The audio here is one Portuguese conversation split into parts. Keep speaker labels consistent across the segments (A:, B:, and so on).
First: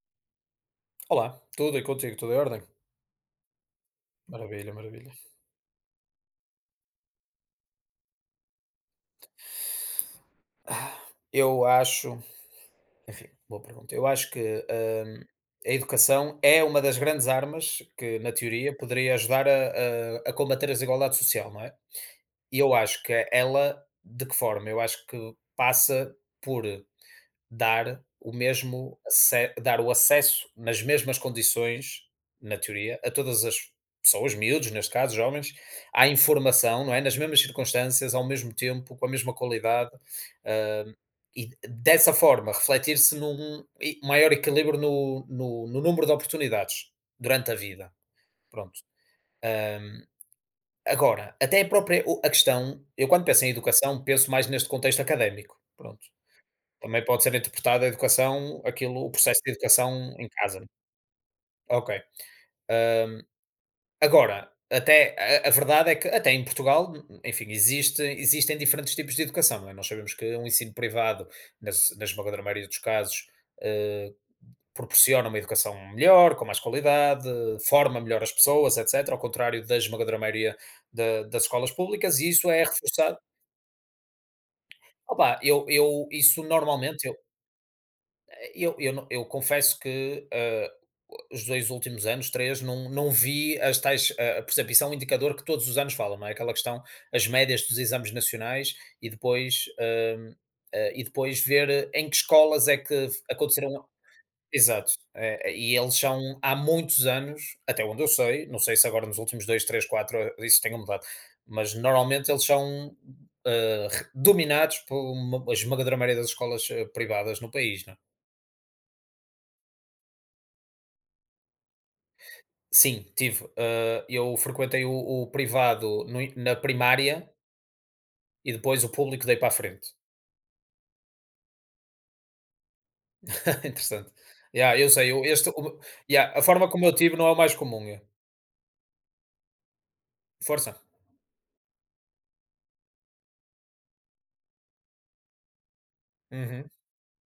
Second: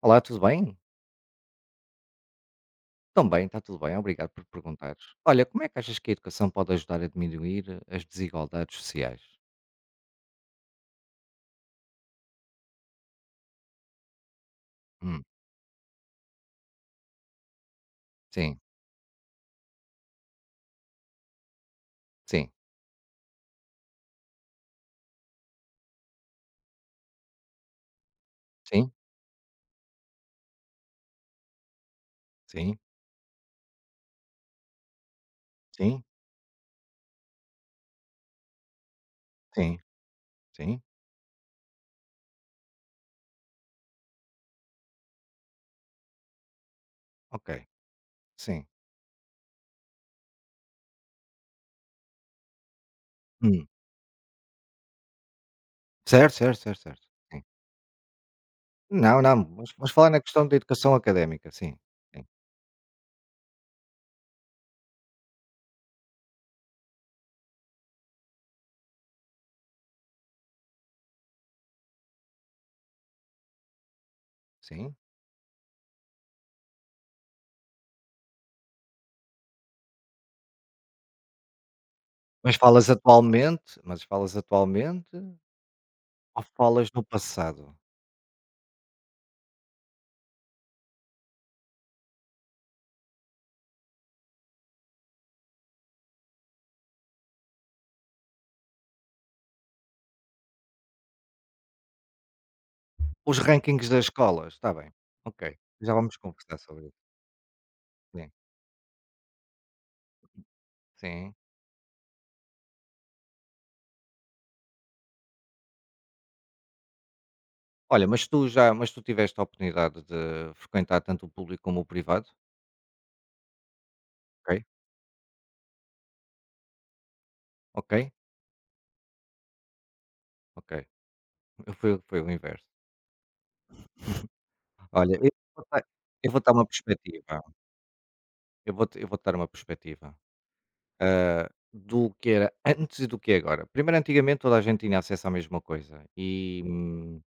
A: Olá, tudo bem?
B: Olá, tudo e contigo, tudo em ordem?
A: Também, está tudo bem, obrigado por
B: Maravilha,
A: perguntares.
B: maravilha.
A: Olha, como é que achas que a educação pode ajudar a diminuir as desigualdades sociais?
B: Ah, Eu acho, enfim, boa pergunta. Eu acho que
A: Hum,
B: a educação é uma das grandes armas que, na
A: sim,
B: teoria, poderia ajudar a combater a desigualdade social, não é?
A: sim,
B: E eu acho que ela, de que forma? Eu acho que passa por
A: sim,
B: dar o acesso nas mesmas condições, na
A: sim,
B: teoria, a todas as pessoas, miúdos, neste caso, jovens,
A: sim,
B: à informação, não é? Nas mesmas circunstâncias, ao mesmo tempo, com a mesma
A: sim,
B: qualidade,
A: sim,
B: ah, e dessa forma refletir-se num maior equilíbrio no número de oportunidades
A: ok,
B: durante a vida.
A: sim.
B: Pronto. Ahm, Agora, até a própria a questão, eu quando penso em
A: Hum,
B: educação, penso mais neste contexto académico. Pronto.
A: Certo, certo, certo,
B: Também
A: certo.
B: pode ser
A: Sim.
B: interpretada a educação, aquilo o
A: Não, não,
B: processo de
A: mas vamos falar
B: educação
A: na
B: em
A: questão da
B: casa.
A: educação académica, sim,
B: Ok.
A: sim,
B: Hum, Agora, até a verdade é que até em Portugal, enfim, existem diferentes tipos de educação. Não é? Nós sabemos que um ensino privado, na esmagadora maioria dos casos, eh,
A: sim.
B: proporciona uma educação melhor, com mais qualidade, forma melhor as pessoas, etc., ao contrário da esmagadora maioria das escolas públicas, e isso
A: Mas
B: é
A: falas
B: reforçado.
A: atualmente, mas falas atualmente
B: Opa, eu
A: ou
B: isso
A: falas no
B: normalmente.
A: passado?
B: Eu não, eu confesso que, os 2 últimos anos, 3 não vi as tais, por exemplo, isso é um indicador que todos os anos falam, não é, aquela questão, as médias dos exames nacionais e depois, e depois ver em que escolas é que
A: Os
B: aconteceram.
A: rankings das escolas, está bem,
B: Exato.
A: ok,
B: E
A: já
B: eles
A: vamos
B: são há
A: conversar sobre isso.
B: muitos anos, até onde eu
A: Sim,
B: sei, não sei se agora nos últimos 2, 3, 4 isso tenha mudado,
A: sim.
B: mas normalmente eles são, re dominados por uma a esmagadora maioria das escolas, privadas no país, não é?
A: Olha, mas tu tiveste a oportunidade de frequentar tanto o público como o privado?
B: Sim, tive. Eu
A: Ok,
B: frequentei o privado no in- na primária
A: ok,
B: e depois o público dei para a frente.
A: ok. Foi o inverso.
B: Interessante. Yeah, eu sei,
A: Olha, vou dar eu
B: yeah,
A: vou
B: a
A: dar uma
B: forma como eu tive não é o
A: perspectiva,
B: mais comum. É.
A: eu vou dar uma perspectiva,
B: Força.
A: hã, do que era antes e do que é agora. Primeiro, antigamente toda a gente tinha acesso à mesma coisa
B: Uhum,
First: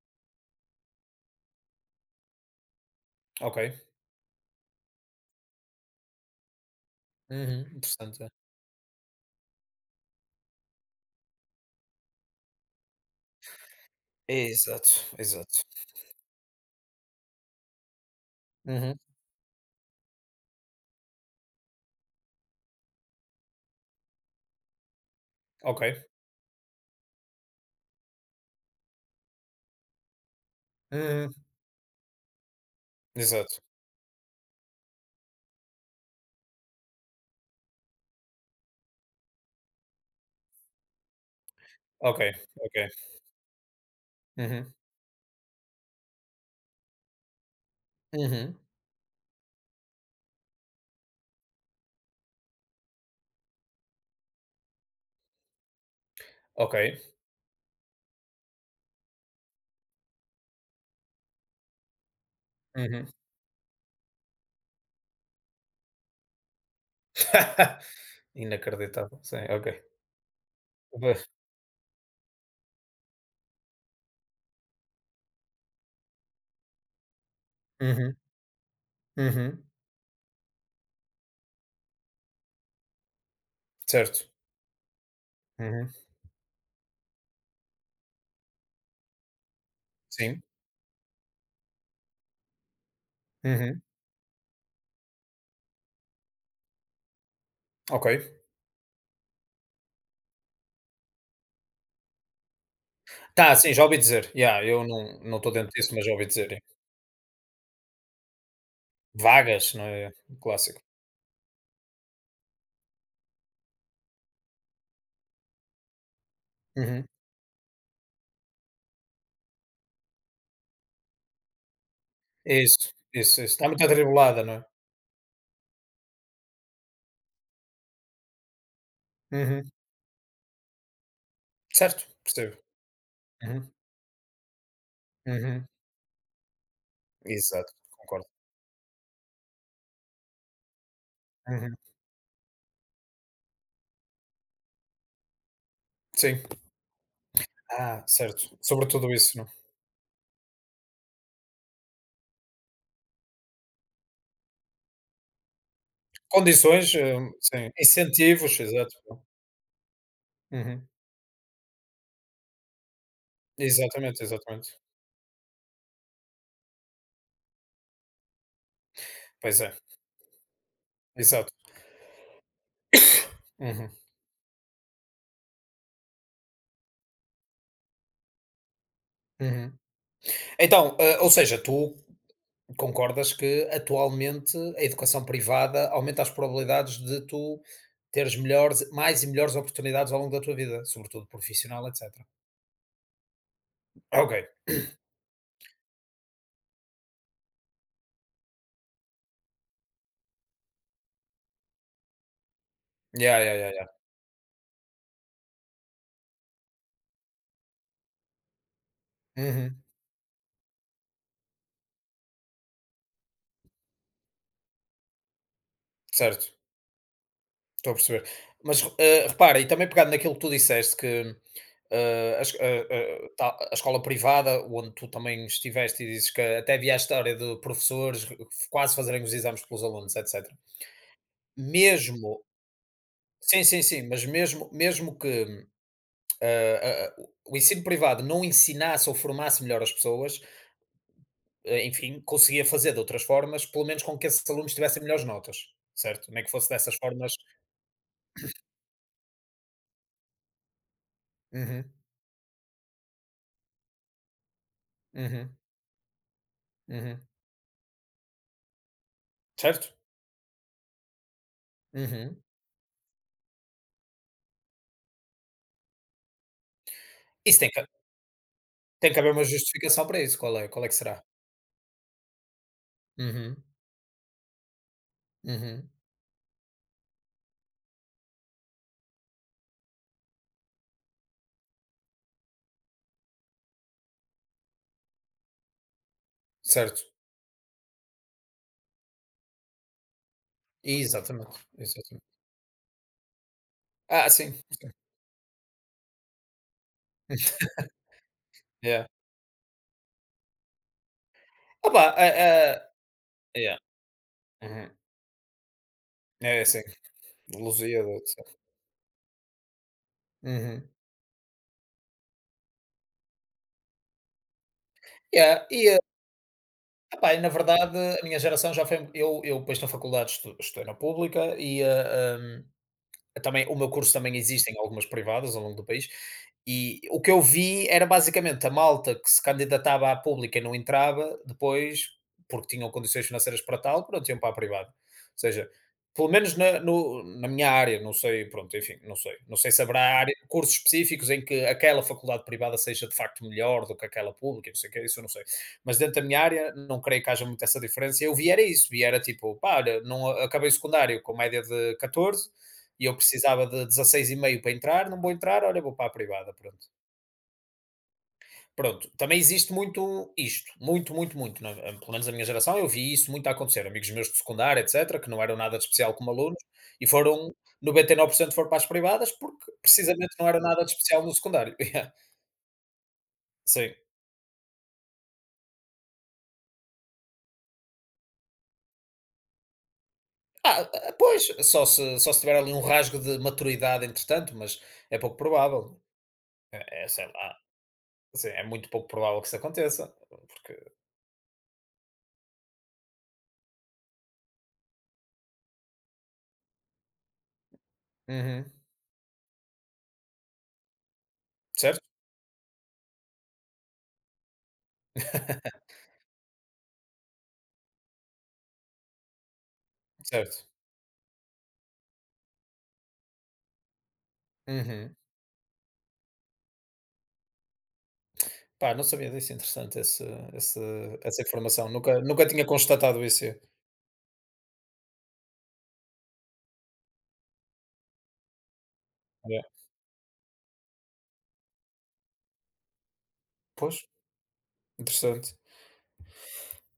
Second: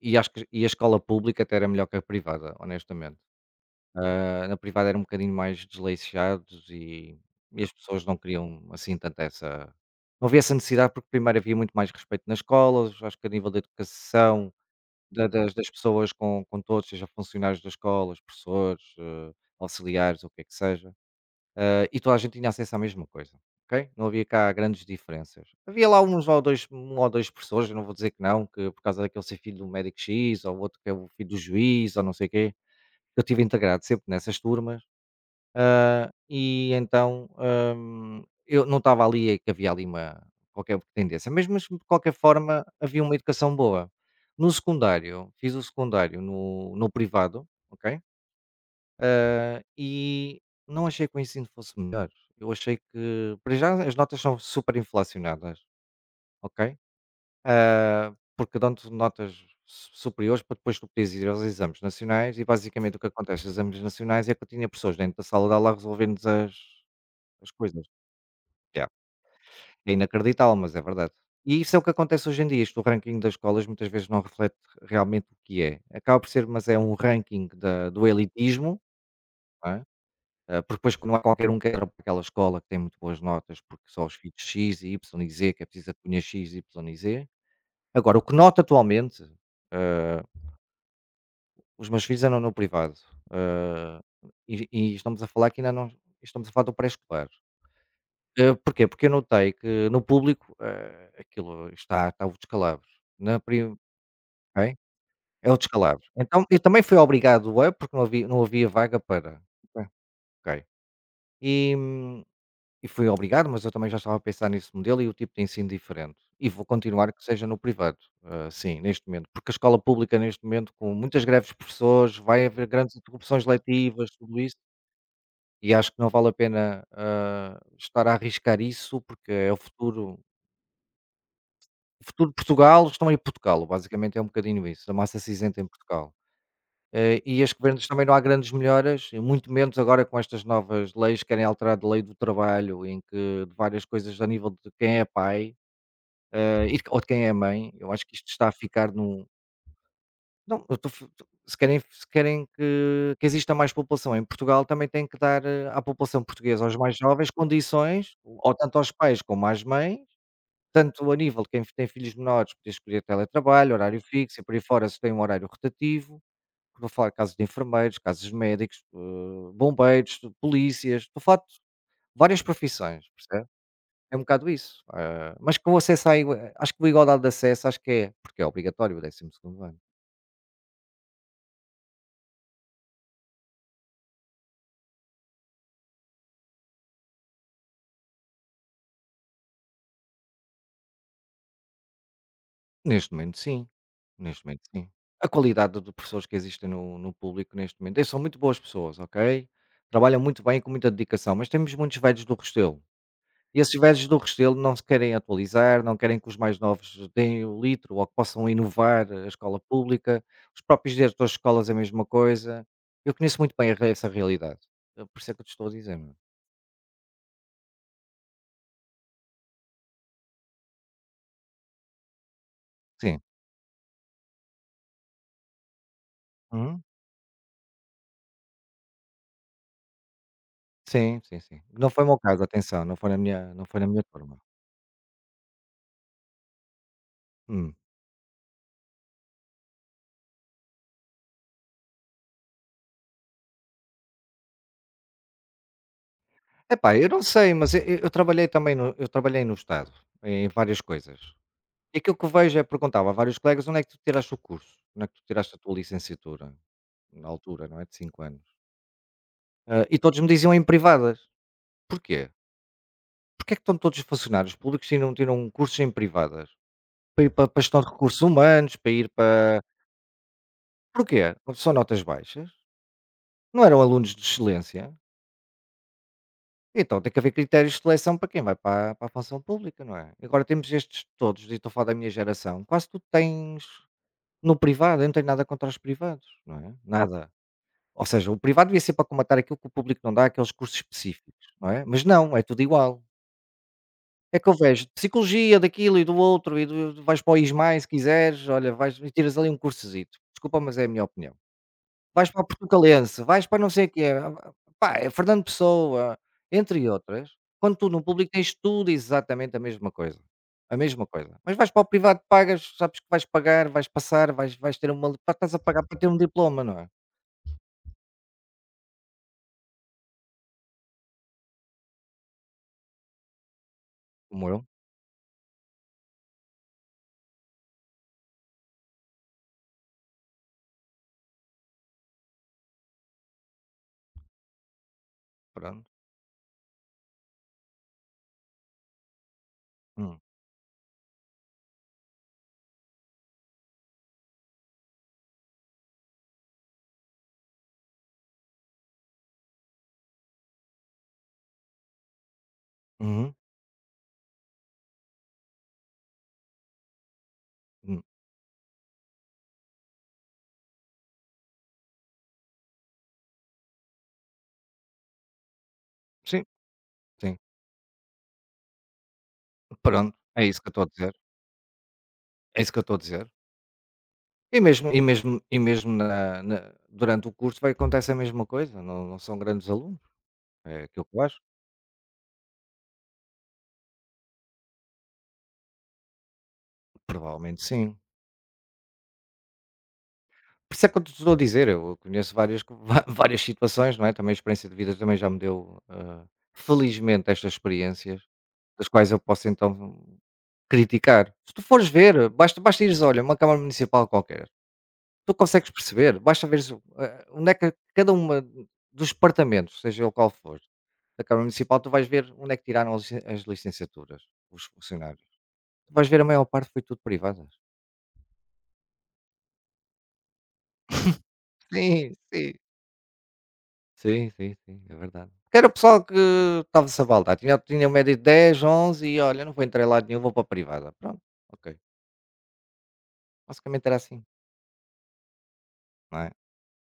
A: e acho que a escola pública até era melhor que a privada, honestamente.
B: ok.
A: Na privada era um bocadinho mais desleixados e
B: Uhum,
A: as pessoas não
B: interessante.
A: queriam, assim, tanto essa não havia essa necessidade, porque primeiro havia muito mais respeito nas escolas, acho que a nível da educação,
B: Exato,
A: da das
B: exato.
A: das pessoas com todos, seja funcionários das escolas, professores,
B: Uhum,
A: auxiliares, o que é que seja, e toda a gente tinha acesso à mesma coisa, ok? Não havia cá grandes diferenças.
B: ok.
A: Havia lá uns ou dois um ou dois professores, eu não vou dizer que não, que por causa daquele ser filho do médico X, ou o outro que é o filho
B: Uhum,
A: do juiz, ou não sei o quê, eu estive
B: exato.
A: integrado sempre nessas turmas e então, eu não estava ali que havia ali uma qualquer tendência, mas de qualquer
B: Ok,
A: forma
B: ok.
A: havia uma educação boa. No
B: Uhum,
A: secundário, fiz o secundário no privado, ok?
B: uhum,
A: E não achei que o ensino fosse melhor. Eu achei que, para já, as notas são super inflacionadas,
B: ok.
A: ok? Porque dão-te notas superiores para depois tu poderes ir aos exames nacionais e basicamente o que
B: Uhum.
A: acontece nos exames nacionais é que eu tinha pessoas dentro da sala de aula a resolvermos as coisas. Yeah.
B: Inacreditável. Sim, ok.
A: É inacreditável, mas é verdade.
B: Ba-
A: E isso é o que acontece hoje em dia. Isto, o ranking das escolas muitas vezes não reflete realmente o que é. Acaba por ser, mas é um ranking da do
B: Uhum,
A: elitismo,
B: uhum,
A: não é? Porque depois que não há qualquer um que entra para aquela escola que tem muito boas notas, porque só os
B: certo.
A: filhos X e Y e Z, que é
B: Uhum,
A: preciso a cunha X, Y e Z. Agora, o que noto atualmente, eh,
B: sim.
A: os meus filhos andam no privado,
B: Uhum,
A: eh, e estamos a falar que ainda não estamos a falar do pré-escolar.
B: ok.
A: Porquê? Porque eu notei que no público, aquilo está o descalabro, na
B: Tá, sim,
A: prim,
B: já ouvi dizer. Yeah,
A: ok?
B: eu não
A: É
B: estou
A: o
B: dentro disso,
A: descalabro.
B: mas já ouvi
A: Então
B: dizer.
A: eu
B: Yeah.
A: também fui obrigado a, porque não havia vaga para.
B: Vagas, não
A: Ok,
B: é? Um
A: ok.
B: clássico.
A: E, hum, e fui obrigado, mas eu também já estava a pensar nesse modelo e o tipo de ensino diferente. E vou
B: Uhum.
A: continuar que seja no privado, sim, neste momento, porque a escola pública neste momento com muitas greves de professores, vai
B: É
A: haver
B: isso,
A: grandes
B: isso, isso.
A: interrupções
B: Está muito
A: letivas, tudo
B: atribulada, não
A: isso,
B: é?
A: e acho que não vale a pena, estar a arriscar isso, porque é o
B: Uhum.
A: futuro. O
B: Certo,
A: futuro de
B: percebo.
A: Portugal estão em Portugal,
B: Uhum,
A: basicamente é um bocadinho isso, a massa cinzenta em
B: uhum.
A: Portugal. E as
B: Exato,
A: governo também não há
B: concordo.
A: grandes melhoras, e muito menos agora com estas novas leis que querem
B: Uhum.
A: alterar a lei do trabalho, em que de várias coisas a nível de quem é pai,
B: Sim.
A: e de ou de quem é mãe, eu
B: Ah,
A: acho que isto está a
B: certo.
A: ficar
B: Sobretudo
A: num
B: isso, não?
A: não, eu estou f tô- se querem que exista mais população em Portugal, também têm que dar, à população portuguesa, aos
B: Condições,
A: mais jovens,
B: sim,
A: condições, ou
B: incentivos,
A: tanto aos
B: exato.
A: pais como às mães
B: Uhum.
A: tanto a nível de quem tem filhos menores, poder escolher teletrabalho, horário
B: Exatamente,
A: fixo e por aí
B: exatamente.
A: fora, se tem um horário rotativo. Estou a falar de casos de enfermeiros, casos de médicos,
B: Pois é,
A: bombeiros, de polícias, estou a falar
B: exato.
A: de várias profissões, percebe?
B: Uhum,
A: É um bocado isso. Mas com o acesso à igua acho que a igualdade de acesso acho que é, porque é obrigatório o décimo segundo
B: uhum.
A: ano.
B: Então, ou seja, tu concordas que atualmente a educação privada aumenta as probabilidades de tu teres melhores mais e melhores oportunidades ao longo da tua vida, sobretudo profissional, etcétera.
A: Neste momento sim, neste
B: Ok.
A: momento sim. A qualidade de pessoas que existem no público neste momento, eles são muito boas pessoas, ok? Trabalham muito bem e com muita dedicação, mas temos muitos velhos do Restelo.
B: Yeah, yeah,
A: E
B: yeah,
A: esses
B: yeah.
A: velhos do Restelo não se querem atualizar, não querem que os mais novos deem o litro ou que possam inovar a escola
B: Uhum.
A: pública. Os próprios diretores de escolas é a mesma coisa. Eu conheço muito bem a essa realidade. Por isso é que eu te estou a dizer, meu.
B: Certo, estou a perceber. Mas, repara, e também pegando naquilo que tu disseste que, eh, a es eh
A: Sim.
B: eh, ta a escola privada, onde tu também estiveste e dizes que até
A: Uhum.
B: havia a história de professores quase fazerem os exames pelos alunos, etcétera.
A: Sim, sim, sim. Não foi o meu
B: Mesmo
A: caso, atenção, não foi na minha, não
B: Sim,
A: foi
B: sim,
A: na minha
B: sim, mas
A: turma.
B: mesmo mesmo que o
A: Hum.
B: ensino privado não ensinasse ou formasse melhor as pessoas, enfim, conseguia fazer de outras formas, pelo menos com que esses alunos tivessem melhores notas, certo? Nem que fosse
A: Epá,
B: dessas
A: eu não
B: formas.
A: sei, mas eu trabalhei também no, eu trabalhei no Estado, em várias coisas.
B: Uhum,
A: E aquilo que eu vejo é, perguntava a vários colegas, onde é que tu tiraste o curso? Onde é que tu tiraste
B: uhum,
A: a tua licenciatura?
B: uhum,
A: Na altura, não é? De 5 anos. Ah,
B: certo?
A: e todos me diziam em privadas. Porquê?
B: Uhum.
A: Porquê é que estão todos os funcionários públicos tiram cursos em privadas? Para ir para
B: Isso
A: para
B: tem
A: gestão
B: que,
A: de recursos humanos, para ir
B: tem que haver uma
A: para
B: justificação para isso. Qual é que
A: porquê?
B: será?
A: São notas baixas?
B: Uhum,
A: Não eram alunos de excelência?
B: uhum,
A: Então tem que haver critérios de seleção para quem vai para, para a função pública, não é? Agora temos estes todos, e estou a falar da minha geração, quase tu tens no privado, eu não tenho nada contra os privados, não é?
B: certo.
A: Nada. Ou seja, o privado devia ser para comatar aquilo que o público não dá, aqueles cursos específicos,
B: Exatamente,
A: não é? Mas
B: exatamente.
A: não, é tudo igual.
B: Ah,
A: É que eu
B: sim.
A: vejo de psicologia daquilo e do outro e do vais para o ISMAI se quiseres, olha, vais
B: Yeah.
A: e tiras ali um cursozito. Desculpa, mas é a minha opinião.
B: Opa,
A: Vais para a Portucalense, vais para não
B: yeah.
A: sei quê,
B: Uhum.
A: pá, é Fernando Pessoa,
B: É assim,
A: entre outras. Quando tu no
B: Lusíada,
A: público tens
B: etc.
A: tudo exatamente a mesma coisa, a
B: Uhum.
A: mesma coisa. Mas vais para o privado, pagas, sabes que vais pagar, vais passar, vais ter uma li- pá, estás a
B: Yeah.
A: pagar para ter um diploma, não é?
B: Epá, e na verdade, a minha geração já foi eu depois na faculdade estou estudei na pública e, também, o meu curso também
A: Como eu,
B: existem algumas privadas ao longo do país, e o que eu vi era basicamente a malta que se candidatava à pública e não entrava, depois, porque tinham condições financeiras para tal, pronto, iam para a privada. Ou seja,
A: pronto.
B: pelo menos na minha área, não sei, pronto, enfim, não sei. Não sei se haverá
A: Hum,
B: área cursos específicos em que aquela faculdade privada seja de facto melhor do que aquela pública, não sei o quê. Isso eu não sei. Mas dentro da minha área não creio que haja muito essa diferença, eu vi era isso, vi era tipo: "Pá, olha, não acabei o secundário com média de 14 e eu
A: uhum,
B: precisava de 16,5 para entrar, não vou entrar, olha, vou para a privada, pronto."
A: hum.
B: Pronto, também existe muito isto, muito, muito, muito, pelo menos na minha geração eu vi isso muito a acontecer, amigos meus de secundário, etc, que não eram nada de especial como
A: Sim,
B: alunos, e
A: sim,
B: foram, 99% foram para as privadas, porque
A: pronto,
B: precisamente
A: é
B: não
A: isso
B: era
A: que eu estou
B: nada
A: a
B: de
A: dizer,
B: especial no secundário. Yeah.
A: é isso que eu estou a dizer.
B: Sim.
A: E mesmo na na durante o curso vai acontece a mesma coisa, não não são grandes alunos, é aquilo que eu acho.
B: Pois, só se tiver ali um rasgo de maturidade entretanto, mas é pouco provável. É, sei lá,
A: Provavelmente sim.
B: assim, é muito pouco provável que isso aconteça,
A: Por isso é
B: porque...
A: que eu te estou a dizer, eu conheço várias co várias situações, não é, também a experiência de vida também já me deu, felizmente estas experiências,
B: Uhum.
A: das quais eu posso então criticar. Se tu fores
B: Certo?
A: ver, basta ires, olha, uma Câmara Municipal qualquer. Tu consegues perceber, basta veres o onde é que cada uma dos departamentos, seja ele qual for,
B: Certo.
A: da Câmara Municipal, tu vais ver onde é que tiraram as licen as licenciaturas, os
B: Uhum.
A: funcionários. Tu vais ver a maior parte foi tudo privadas.
B: Pá, não sabia disso, interessante esse esse essa informação,
A: Sim,
B: nunca
A: sim.
B: tinha constatado isso.
A: Sim, sim, sim, é verdade. Porque era o pessoal que estava-se a baldar, tinha média de 10, 11 e: "Olha, não vou
B: É.
A: entrar em lado nenhum, vou para a privada". Pronto, ok. Basicamente era
B: Pois,
A: assim,
B: interessante.
A: não é.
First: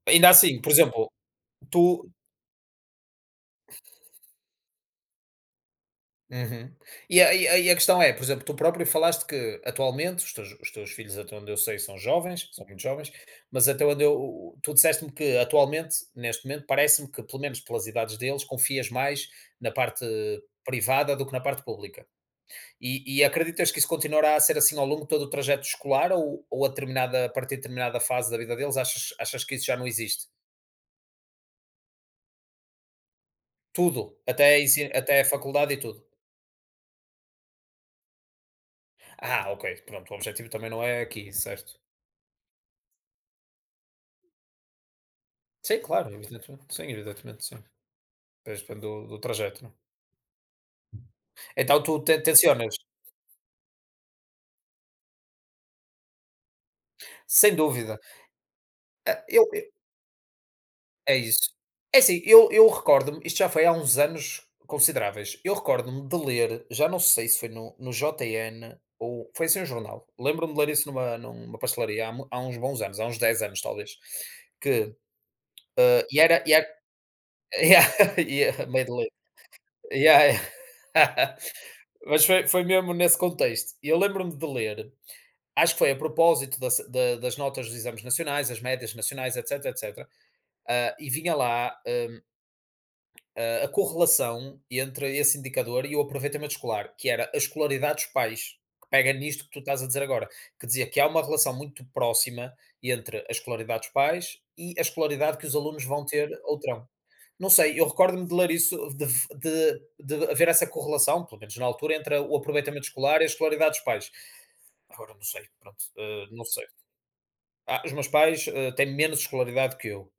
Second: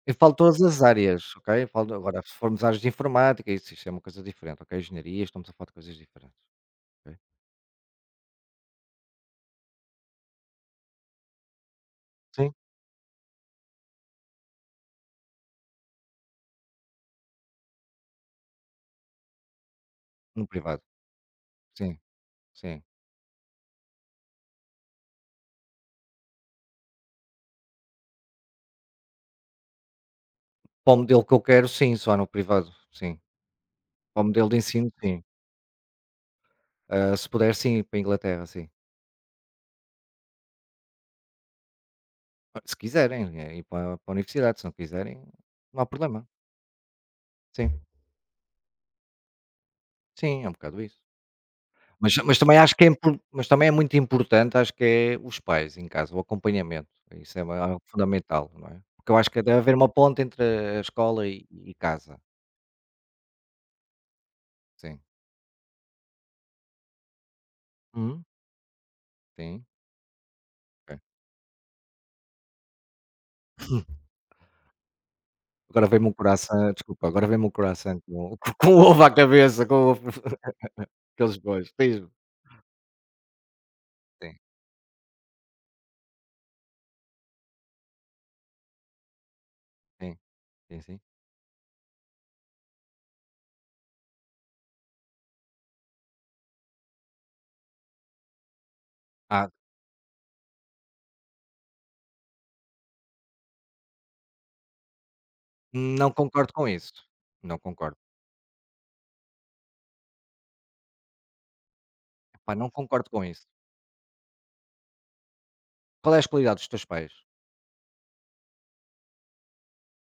A: Eu
B: Ainda
A: falo
B: assim,
A: todas
B: por
A: as
B: exemplo,
A: áreas, ok, eu falo
B: tu
A: agora se formos áreas de informática, isso é uma coisa diferente, ok, engenharia, estamos a falar de coisas diferentes,
B: Uhum.
A: ok.
B: E a questão é, por exemplo, tu próprio falaste que atualmente os teus filhos, até onde eu sei, são jovens,
A: Sim.
B: são muito jovens, mas até onde eu tu disseste-me que atualmente, neste momento, parece-me que, pelo menos pelas idades deles, confias mais na parte
A: No privado,
B: privada do que na parte
A: sim,
B: pública.
A: sim.
B: E acreditas que isso continuará a ser assim ao longo de todo o trajeto escolar a partir de determinada fase da vida deles achas, achas que isso já não existe?
A: Para o modelo que eu quero, sim, só no privado, sim.
B: Tudo,
A: Para o modelo
B: até,
A: de ensino,
B: até
A: sim.
B: a faculdade e tudo.
A: Ah, se puder, sim, para a Inglaterra, sim.
B: Ah, ok, pronto, o objetivo também não é aqui, certo?
A: Ah, se quiserem, ir para a universidade, se não quiserem, não
B: Sim,
A: há
B: claro,
A: problema.
B: evidentemente, sim, evidentemente, sim.
A: Sim,
B: Depois, depende do trajeto, não é?
A: sim, é um bocado isso.
B: Então tu
A: Mas mas também acho
B: tensionas,
A: que é impor mas também é muito importante, acho que é os pais em casa, o acompanhamento. Isso é
B: sem
A: ma algo
B: dúvida.
A: fundamental, não é? Porque eu
B: Ah,
A: acho que deve haver uma ponte entre a
B: É
A: escola e
B: isso.
A: e
B: É
A: casa.
B: assim, eu recordo-me, isto já foi há uns anos
A: Sim.
B: consideráveis, eu recordo-me de ler, já não sei se foi no
A: Uhum.
B: JN ou foi assim
A: Sim,
B: um jornal, lembro-me de ler isso
A: ok.
B: numa pastelaria, há uns bons anos, há uns 10 anos talvez, que,
A: Agora vem me um
B: e era
A: coração desculpa, agora vem me um
B: yeah,
A: coração com
B: yeah,
A: com um
B: meio de
A: ovo à
B: ler.
A: cabeça, com um ovo
B: Yeah,
A: aqueles
B: yeah.
A: bois. Diz-me.
B: mas foi mesmo nesse contexto. E eu
A: Sim,
B: lembro-me de ler, acho que foi a propósito da se da das notas dos exames nacionais, as médias nacionais, etc, etc,
A: sim, sim, sim.
B: e vinha lá, a correlação entre esse indicador e o aproveitamento escolar, que era a escolaridade dos pais, que pega nisto
A: Ah,
B: que tu estás a dizer agora, que dizia que há uma relação muito próxima entre a escolaridade dos pais e a escolaridade que os alunos vão
A: não
B: ter
A: concordo
B: ou
A: com
B: terão.
A: isso,
B: Não
A: não
B: sei, eu
A: concordo.
B: recordo-me de ler isso, de haver essa correlação, pelo menos na altura, entre o
A: Epá, não
B: aproveitamento
A: concordo
B: escolar
A: com
B: e a
A: isso.
B: escolaridade dos pais. Agora não sei, pronto,
A: Qual é as
B: não
A: qualidades
B: sei.
A: dos teus pais?
B: Ah, os meus pais têm menos escolaridade que eu.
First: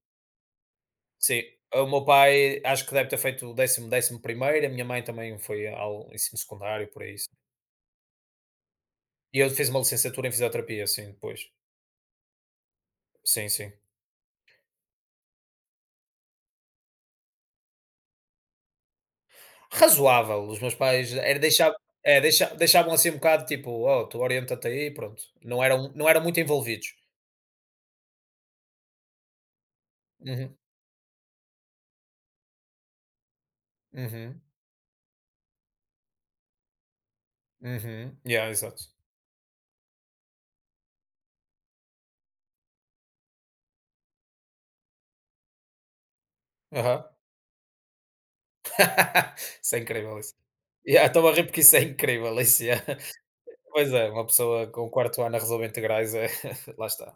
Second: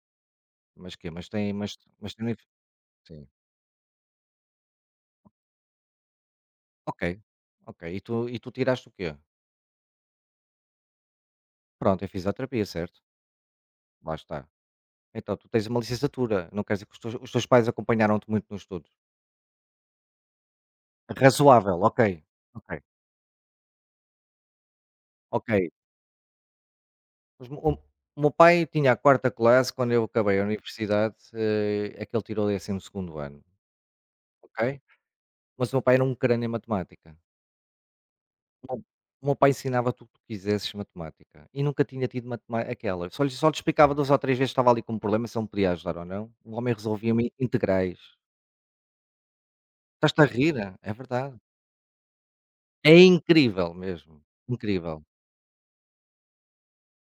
A: Mas quê?
B: Sim, o meu
A: Mas tem
B: pai acho que deve ter
A: sim.
B: feito o décimo, décimo primeiro, a minha mãe também foi ao ensino secundário,
A: Ok,
B: por aí. Sim.
A: ok. E tu tiraste o quê?
B: E eu fiz uma licenciatura em fisioterapia, sim, depois.
A: Pronto, eu fiz a terapia, certo?
B: Sim, sim.
A: Lá está. Então tu tens uma licenciatura, não quer dizer que os teus pais acompanharam-te muito nos estudos.
B: Razoável, os meus pais era deixar,
A: Razoável, ok,
B: é,
A: ok,
B: deixavam assim um bocado tipo, oh, tu orienta-te aí, pronto.
A: ok.
B: Não eram muito envolvidos.
A: Mas o meu pai tinha a quarta classe quando eu acabei a
B: Uhum,
A: universidade, é que ele tirou o 12 segundo ano,
B: uhum,
A: ok? Mas o meu pai era um crânio em matemática.
B: uhum. Yeah,
A: O meu
B: exato.
A: o meu pai ensinava tudo o que quisesses matemática e nunca tinha tido matemática aquela, só lhe explicava 2 ou 3 vezes, que estava ali com um problema, se ele me podia ajudar ou não, o homem
B: Aham.
A: resolvia-me integrais.
B: Isso é incrível,
A: Estás-te a
B: isso.
A: rir? É, é
B: Yeah, estou a
A: verdade.
B: rir porque isso é incrível, isso, yeah.
A: É incrível
B: Pois é,
A: mesmo,
B: uma pessoa com
A: incrível.
B: quarto ano a resolver integrais é, lá está,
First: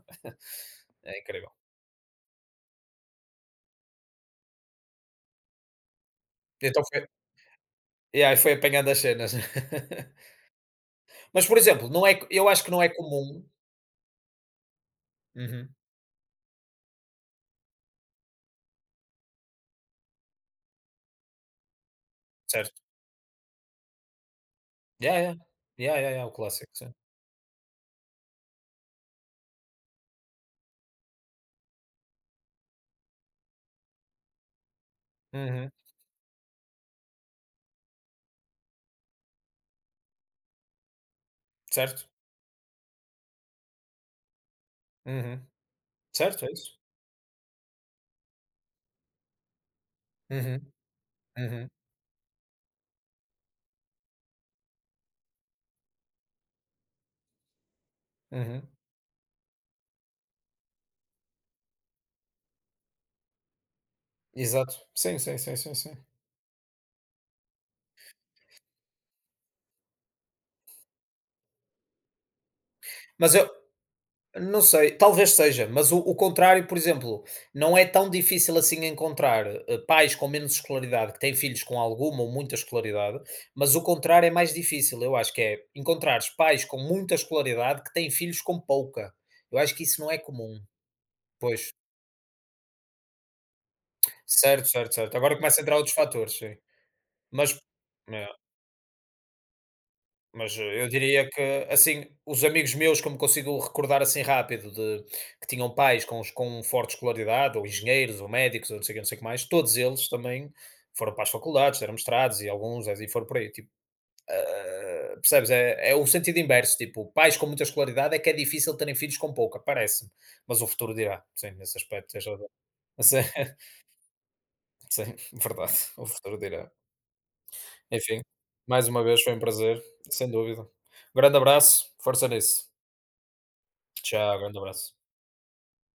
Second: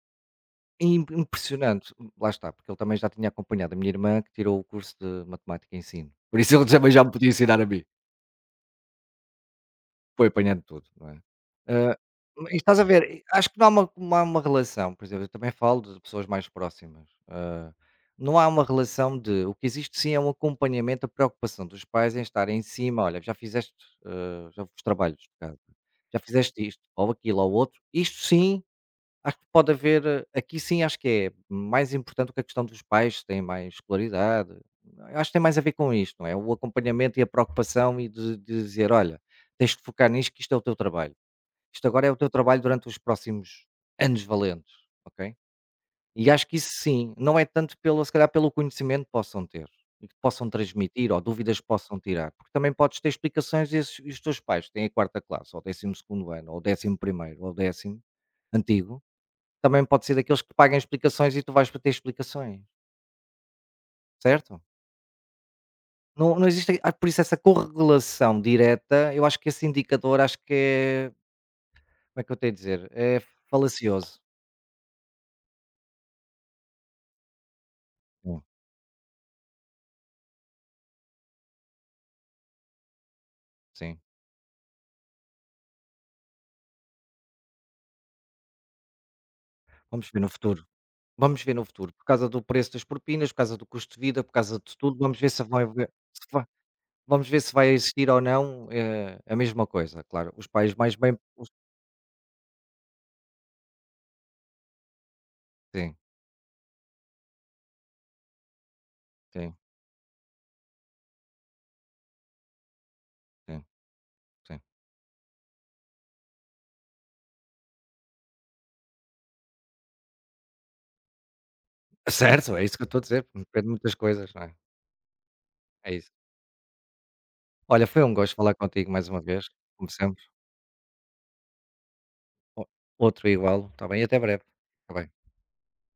A: Im
B: é incrível.
A: impressionante, lá está, porque ele também já tinha acompanhado a minha irmã que tirou o curso de matemática e ensino, por isso ele
B: Então
A: também já
B: foi,
A: me podia ensinar a mim.
B: E aí foi apanhando as cenas.
A: Foi apanhando tudo, não é?
B: Mas, por exemplo,
A: Ah,
B: não é, eu
A: e
B: acho que
A: estás
B: não
A: a
B: é
A: ver,
B: comum.
A: acho que não há uma relação, por exemplo, eu também
B: Uhum,
A: falo de pessoas mais próximas, não há uma relação de o que existe sim é um acompanhamento, a preocupação dos pais em estar em
B: certo.
A: cima, olha, já fizeste, já os trabalhos
B: Yeah,
A: de
B: yeah.
A: casa,
B: Yeah, yeah,
A: já
B: yeah, o
A: fizeste
B: clássico,
A: isto,
B: sim.
A: ou aquilo, ou outro, isto sim. Acho que pode haver, aqui sim acho que é mais importante que a questão dos pais têm mais escolaridade, acho que tem mais a
B: Uhum,
A: ver com isto, não é? O acompanhamento e a preocupação e de dizer: "Olha, tens de focar nisto que isto é o teu trabalho. Isto agora
B: certo.
A: é o teu trabalho durante os próximos anos valentes", ok?
B: Uhum,
A: E
B: certo,
A: acho
B: é
A: que isso
B: isso.
A: sim, não é tanto pelo se calhar pelo conhecimento que possam ter e que possam
B: Uhum,
A: transmitir ou dúvidas que
B: uhum,
A: possam tirar, porque também podes ter explicações e esses e os teus pais têm a quarta classe ou décimo segundo ano ou décimo primeiro, ou décimo
B: uhum.
A: antigo também pode ser daqueles que paguem explicações e tu vais para ter explicações, certo?
B: Exato. Sim, sim, sim, sim, sim.
A: Não não existe por isso essa correlação direta, eu acho que esse indicador acho que é como é que eu tenho a dizer? É
B: Mas eu
A: falacioso.
B: Não sei, talvez seja, mas o contrário, por exemplo, não é tão
A: Sim,
B: difícil assim encontrar pais com menos escolaridade que têm filhos com alguma ou muita escolaridade, mas o
A: sim.
B: contrário é mais difícil, eu acho que é encontrar pais com muita escolaridade que têm filhos com pouca. Eu acho que isso
A: Vamos
B: não é
A: ver no
B: comum.
A: futuro, vamos ver no
B: Pois,
A: futuro, por causa do preço das propinas, por causa do custo de vida, por causa
B: certo,
A: de
B: certo,
A: tudo,
B: certo.
A: vamos ver
B: Agora
A: se
B: começa a
A: vai
B: entrar
A: haver
B: outros
A: se
B: fatores,
A: va
B: sim.
A: vamos ver se
B: Mas,
A: vai existir ou
B: é.
A: não, a mesma coisa, claro. Os
B: Mas,
A: pais
B: eu
A: mais bem
B: diria que,
A: os
B: assim, os amigos meus que eu me consigo recordar, assim, rápido de que tinham
A: sim,
B: pais com forte escolaridade, ou engenheiros, ou médicos, ou não sei o quê, não sei o que mais,
A: sim,
B: todos eles também foram para as faculdades, eram mestrados e alguns e foram por aí,
A: sim,
B: tipo,
A: sim.
B: ah, percebes? É o sentido inverso, tipo, pais com muita escolaridade é que é difícil terem filhos com pouca, parece-me, mas o futuro dirá. Sim, nesse aspecto tens razão.
A: Certo, é isso que eu estou a
B: Sim,
A: dizer, depende de muitas coisas, não é?
B: sim, verdade,
A: É
B: o
A: isso.
B: futuro dirá.
A: Olha, foi um
B: Enfim,
A: gosto falar
B: mais
A: contigo
B: uma
A: mais uma
B: vez foi um
A: vez,
B: prazer,
A: como sempre.
B: sem dúvida. Um grande abraço, força nisso.
A: O outro igual, está bem? E até
B: Tchau,
A: breve.
B: grande
A: Fica
B: abraço.
A: bem.